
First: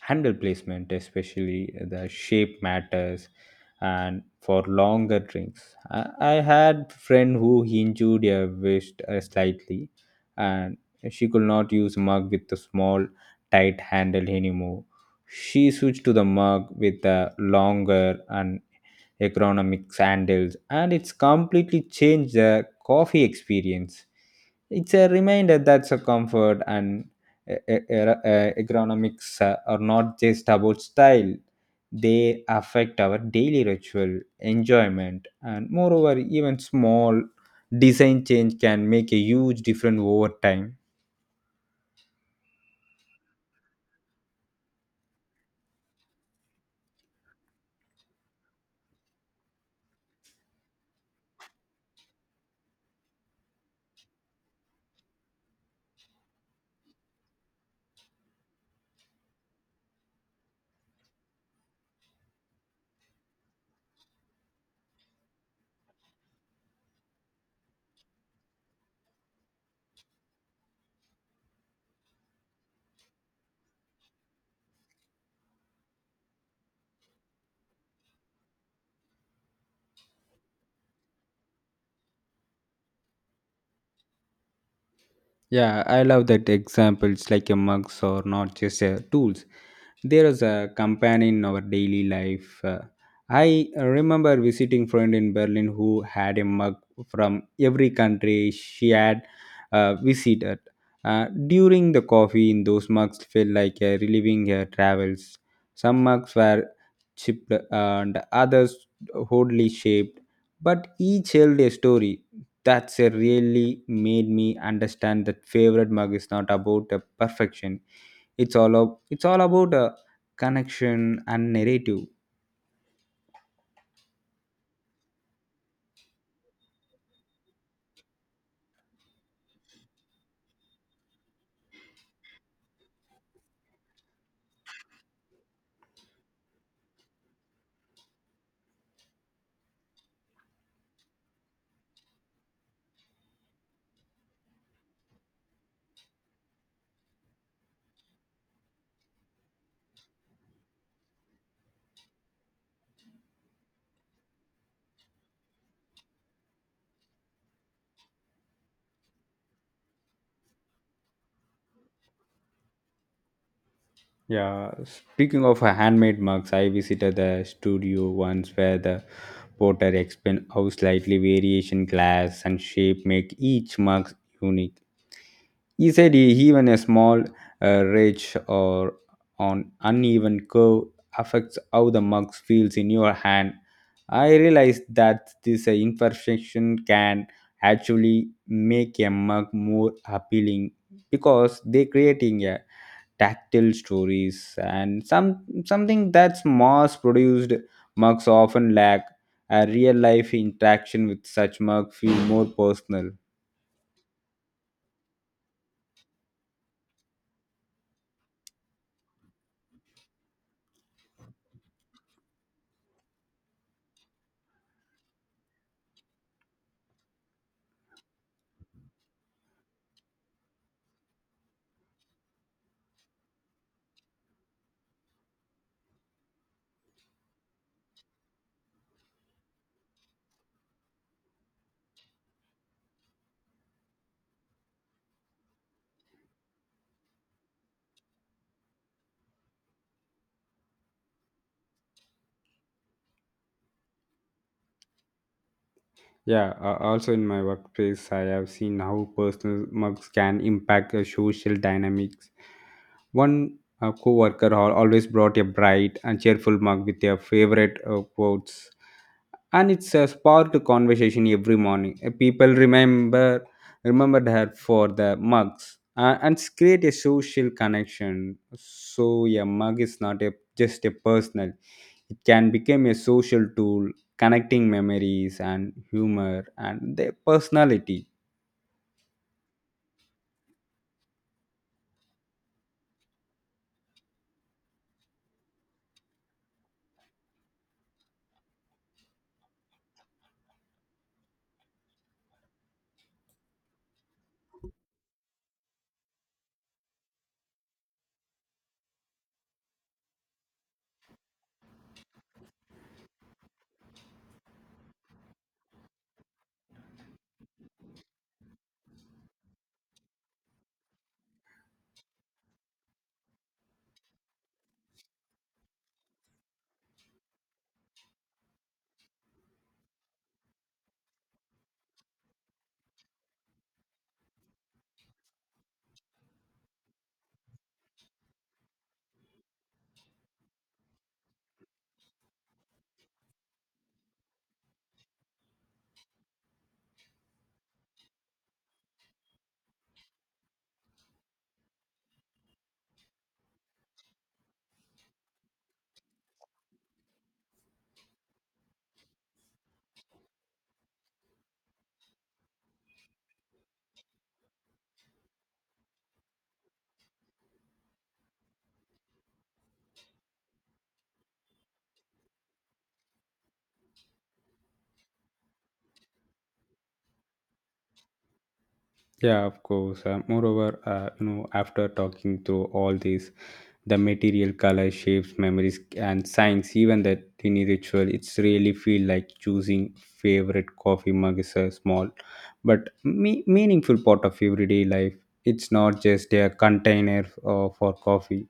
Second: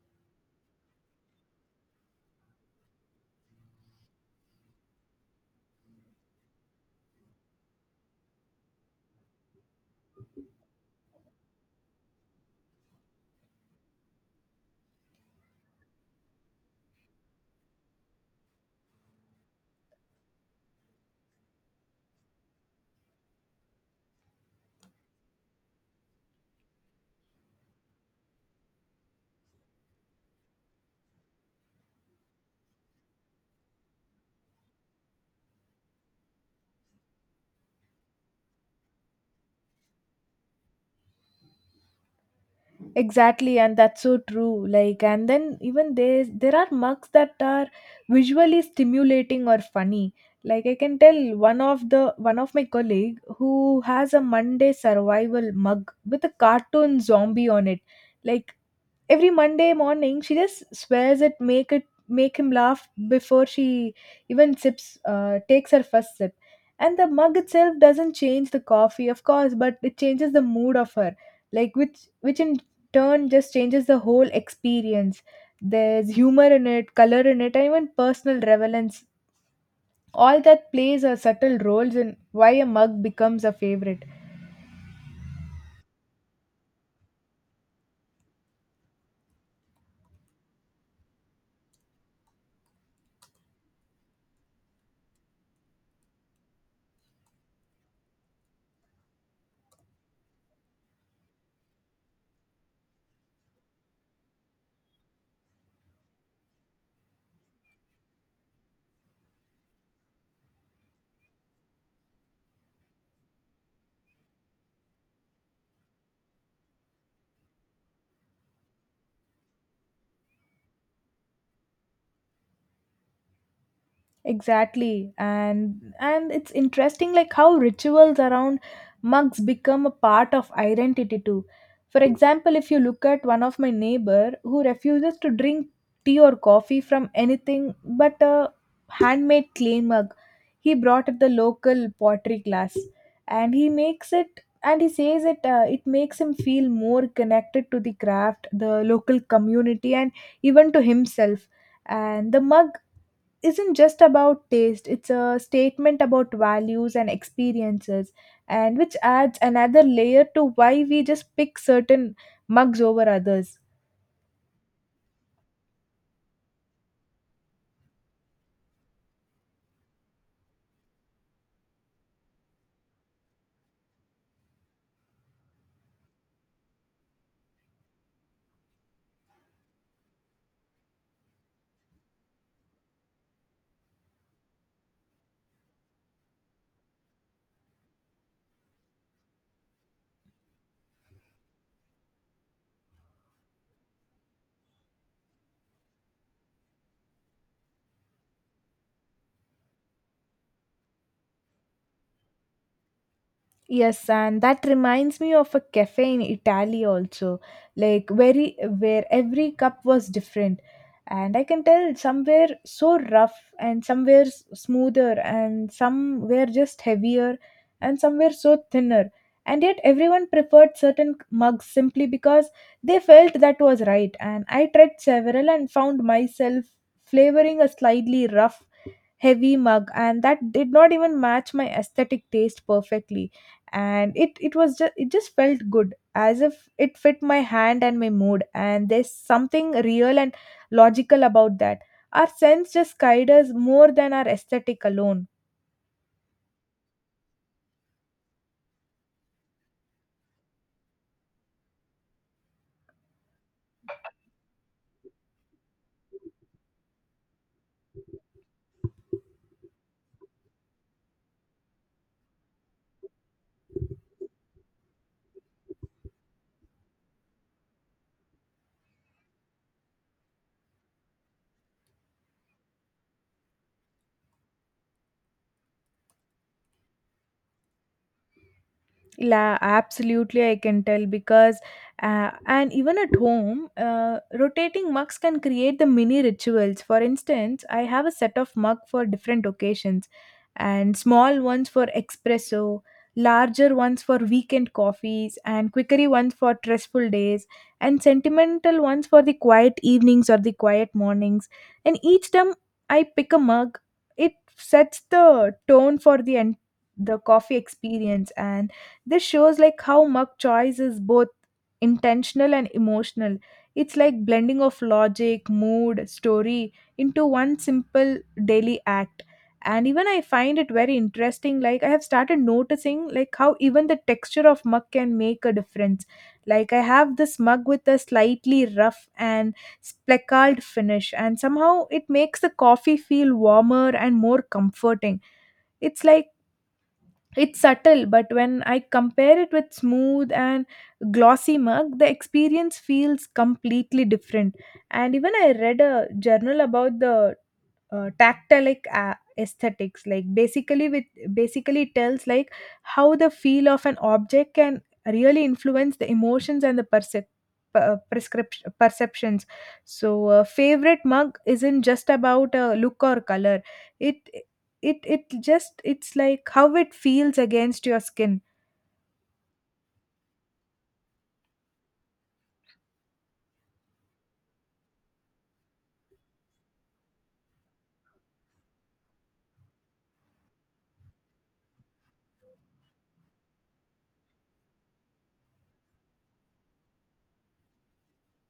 S2: handle placement, especially the shape matters, and for longer drinks. I had friend who injured her wrist slightly, and she could not use mug with the small, tight handle anymore. She switched to the mug with a longer and ergonomic sandals, and it's completely changed the coffee experience. It's a reminder that the comfort and uh, uh, uh, ergonomics are not just about style, they affect our daily ritual, enjoyment, and moreover, even small design change can make a huge difference over time.
S1: Exactly, and that's so true. Like, and then even there are mugs that are visually stimulating or funny. Like, I can tell, one of my colleague who has a Monday survival mug with a cartoon zombie on it. Like every Monday morning, she just swears it make him laugh before she even sips takes her first sip. And the mug itself doesn't change the coffee, of course, but it changes the mood of her, like, which in turn just changes the whole experience. There's humor in it, color in it, and even personal relevance. All that plays a subtle roles in why a mug becomes a favorite.
S2: Yeah, I love that examples like a mugs or not just tools. There is a companion in our daily life. I remember visiting friend in Berlin who had a mug from every country she had visited. During the coffee in those mugs felt like reliving her travels. Some mugs were chipped and others oddly shaped, but each held a story. That's really made me understand that favorite mug is not about perfection. It's all it's all about connection and narrative.
S1: Exactly. And it's interesting like how rituals around mugs become a part of identity too. For example, if you look at one of my neighbor who refuses to drink tea or coffee from anything but a handmade clay mug, he brought at the local pottery class, and he makes it, and he says it makes him feel more connected to the craft, the local community, and even to himself. And the mug isn't just about taste, it's a statement about values and experiences, and which adds another layer to why we just pick certain mugs over others.
S2: Yeah, speaking of handmade mugs, I visited the studio once where the potter explained how slightly variation glass and shape make each mug unique. He said even a small ridge or on uneven curve affects how the mug feels in your hand. I realized that this imperfection can actually make a mug more appealing because they creating a tactile stories and some something that's mass produced mugs often lack. A real life interaction with such mug feel more personal.
S1: Yes, and that reminds me of a cafe in Italy also, like, very where every cup was different, and I can tell some were so rough, and some were smoother, and some were just heavier, and some were so thinner, and yet everyone preferred certain mugs simply because they felt that was right. And I tried several and found myself flavoring a slightly rough heavy mug, and that did not even match my aesthetic taste perfectly, and it was just, it just felt good, as if it fit my hand and my mood. And there's something real and logical about that. Our sense just guide us more than our aesthetic alone.
S2: Yeah, also in my workplace, I have seen how personal mugs can impact the social dynamics. One co worker always brought a bright and cheerful mug with their favorite quotes and it's a sparked conversation every morning. People remembered her for the mugs and it's create a social connection. So a mug is not a just a personal; it can become a social tool, connecting memories and humor and their personality.
S1: La, absolutely, I can tell because, and even at home, rotating mugs can create the mini rituals. For instance, I have a set of mug for different occasions, and small ones for espresso, larger ones for weekend coffees, and quickery ones for stressful days, and sentimental ones for the quiet evenings or the quiet mornings. And each time I pick a mug, it sets the tone for the coffee experience. And this shows like how mug choice is both intentional and emotional. It's like blending of logic, mood, story into one simple daily act. And even I find it very interesting. Like, I have started noticing like how even the texture of mug can make a difference. Like, I have this mug with a slightly rough and speckled finish, and somehow it makes the coffee feel warmer and more comforting. It's like, it's subtle, but when I compare it with smooth and glossy mug, the experience feels completely different. And even I read a journal about the tactilic aesthetics. Like, basically with, basically it tells like how the feel of an object can really influence the emotions and the percep- prescription perceptions. So a favorite mug isn't just about a look or color. It it it just it's like how it feels against your skin.
S2: Yeah, of course. After talking through all these, the material, color, shapes, memories, and signs, even the tiny ritual, it's really feel like choosing favorite coffee mug is a small but meaningful part of everyday life. It's not just a container for coffee.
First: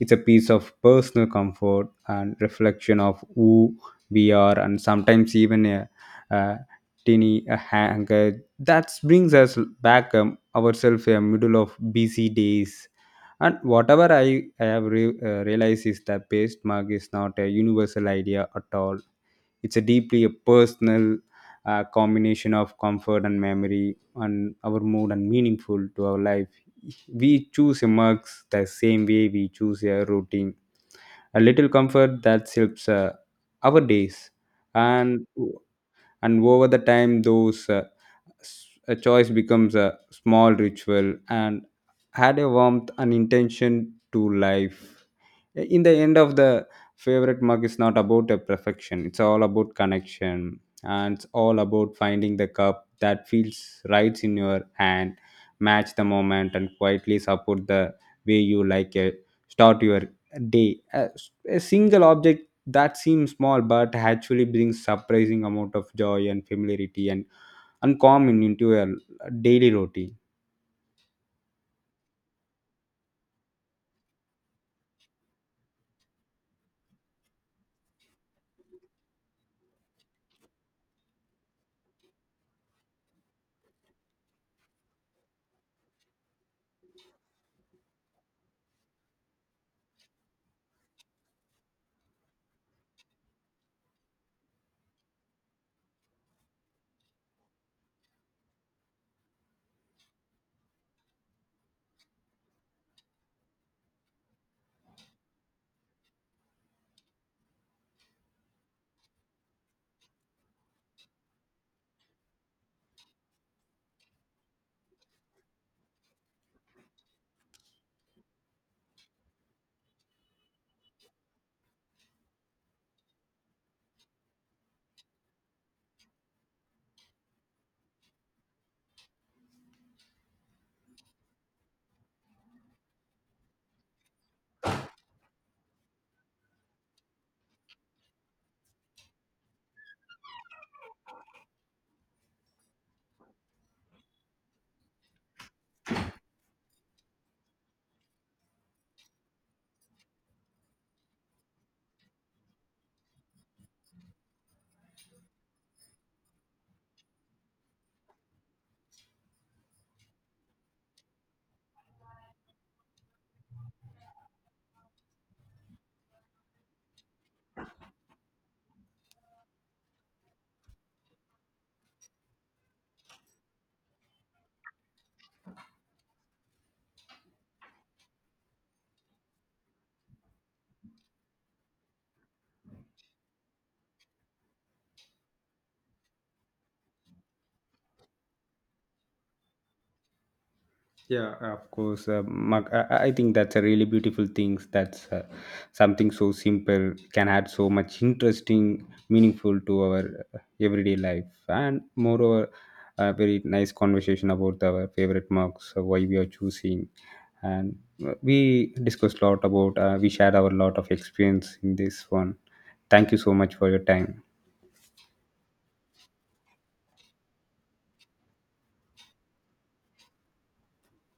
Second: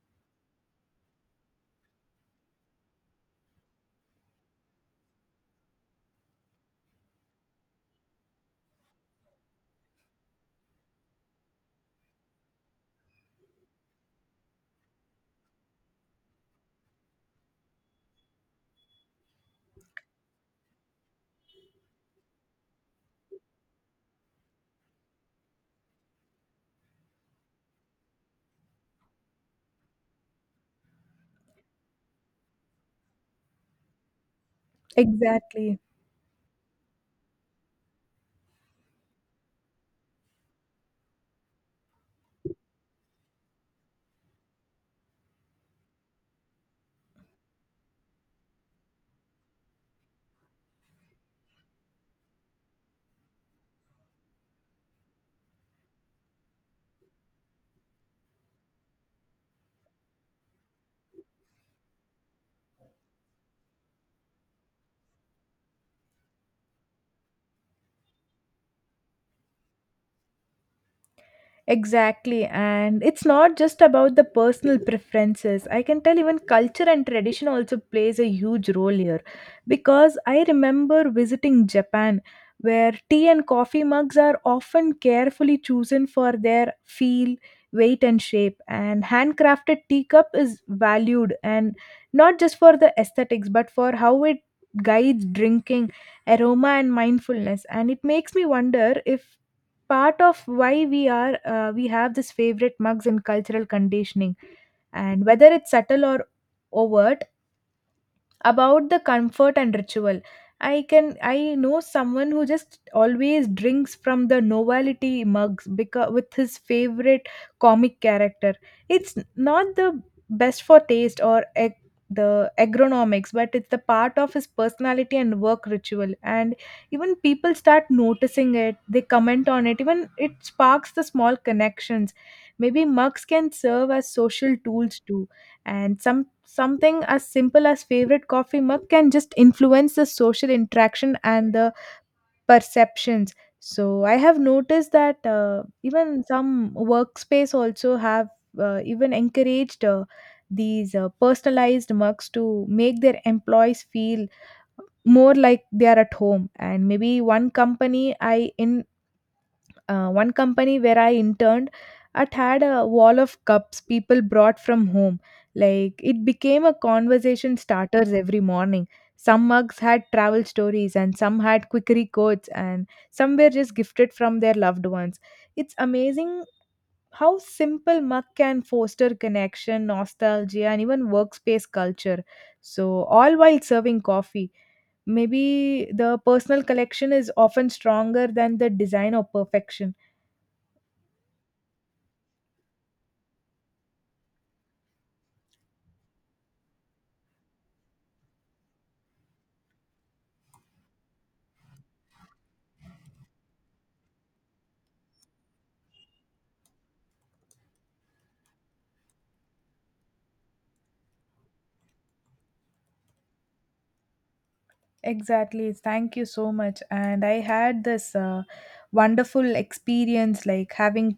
S2: It's a piece of personal comfort and reflection of who we are, and sometimes even a tiny a hanger that brings us back ourselves a middle of busy days. And whatever I have realized is that paste mug is not a universal idea at all. It's a deeply a personal combination of comfort and memory and our mood and meaningful to our life. We choose a mugs the same way we choose a routine, a little comfort that helps our days. and
S1: Exactly.
S2: and over the time those a choice becomes a small ritual and had a warmth and intention to life. In the end of the favorite mug is not about a perfection. It's all about connection and it's all about finding the cup that feels right in your hand, match the moment and quietly support the way you like it start your day, a single object that seems small but actually brings surprising amount of joy and familiarity and calm into a daily routine.
S1: Exactly, and it's not just about the personal preferences. I can tell even culture and tradition also plays a huge role here, because I remember visiting Japan where tea and coffee mugs are often carefully chosen for their feel, weight, and shape. And handcrafted teacup is valued, and not just for the aesthetics but for how it guides drinking, aroma, and mindfulness. And it makes me wonder if part of why we have this favorite mugs in cultural conditioning, and whether it's subtle or overt about the comfort and ritual. I can, I know someone who just always drinks from the novelty mugs because with his favorite comic character. It's not the best for taste or ag- the agronomics, but it's the part of his personality and work ritual, and even people start noticing it, they comment on it, even it sparks the small connections. Maybe mugs can serve as social tools too. And some, something as simple as favorite coffee mug can just influence the social interaction and the perceptions. So I have noticed that even some workspace also have even encouraged these personalized mugs to make their employees feel more like they are at home. And maybe one company where I interned, it had a wall of cups people brought from home. Like, it became a conversation starters every morning. Some mugs had travel stories, and some had quickery quotes, and some were just gifted from their loved ones. It's amazing how simple mug can foster connection, nostalgia, and even workspace culture. So, all while serving coffee, maybe the personal collection is often stronger than the design or perfection.
S2: Yeah, of course. Mark, I think that's a really beautiful thing. That's something so simple can add so much interesting, meaningful to our everyday life. And moreover, a very nice conversation about our favorite marks, why we are choosing. And we discussed a lot about, we shared our lot of experience in this one. Thank you so much for your time.
S1: Exactly. Thank you so much. And I had this wonderful experience. Like, having,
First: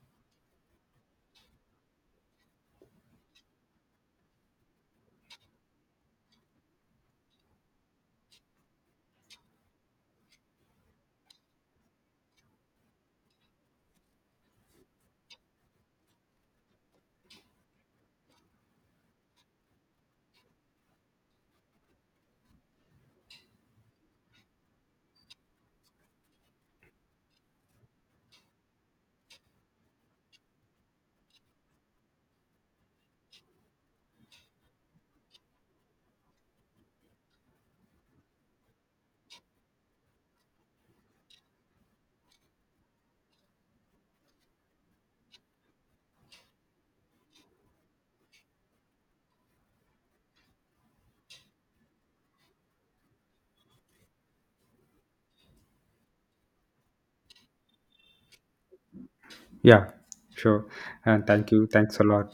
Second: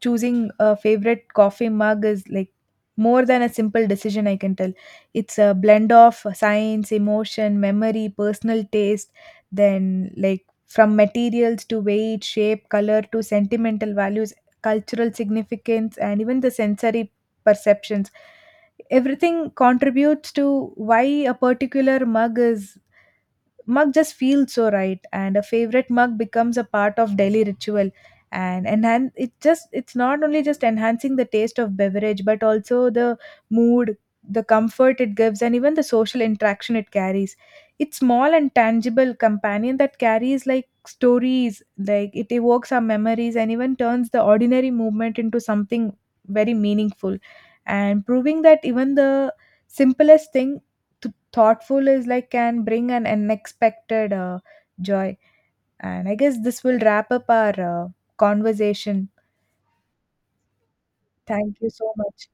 S1: choosing a favorite coffee mug is like more than a simple decision, I can tell. It's a blend of science, emotion, memory, personal taste, then like from materials to weight, shape, color to sentimental values, cultural significance, and even the sensory perceptions. Everything contributes to why a particular mug is, mug just feels so right. And a favorite mug becomes a part of daily ritual and enhance it. Just, it's not only just enhancing the taste of beverage, but also the mood, the comfort it gives, and even the social interaction it carries. It's small and tangible companion that carries like stories, like it evokes our memories and even turns the ordinary movement into something very meaningful, and proving that even the simplest thing to thoughtful is like can bring an unexpected joy. And I guess this will wrap up our conversation.
S2: Yeah, sure. And thank
S1: Thank
S2: you.
S1: you so
S2: Thanks a
S1: much.
S2: lot.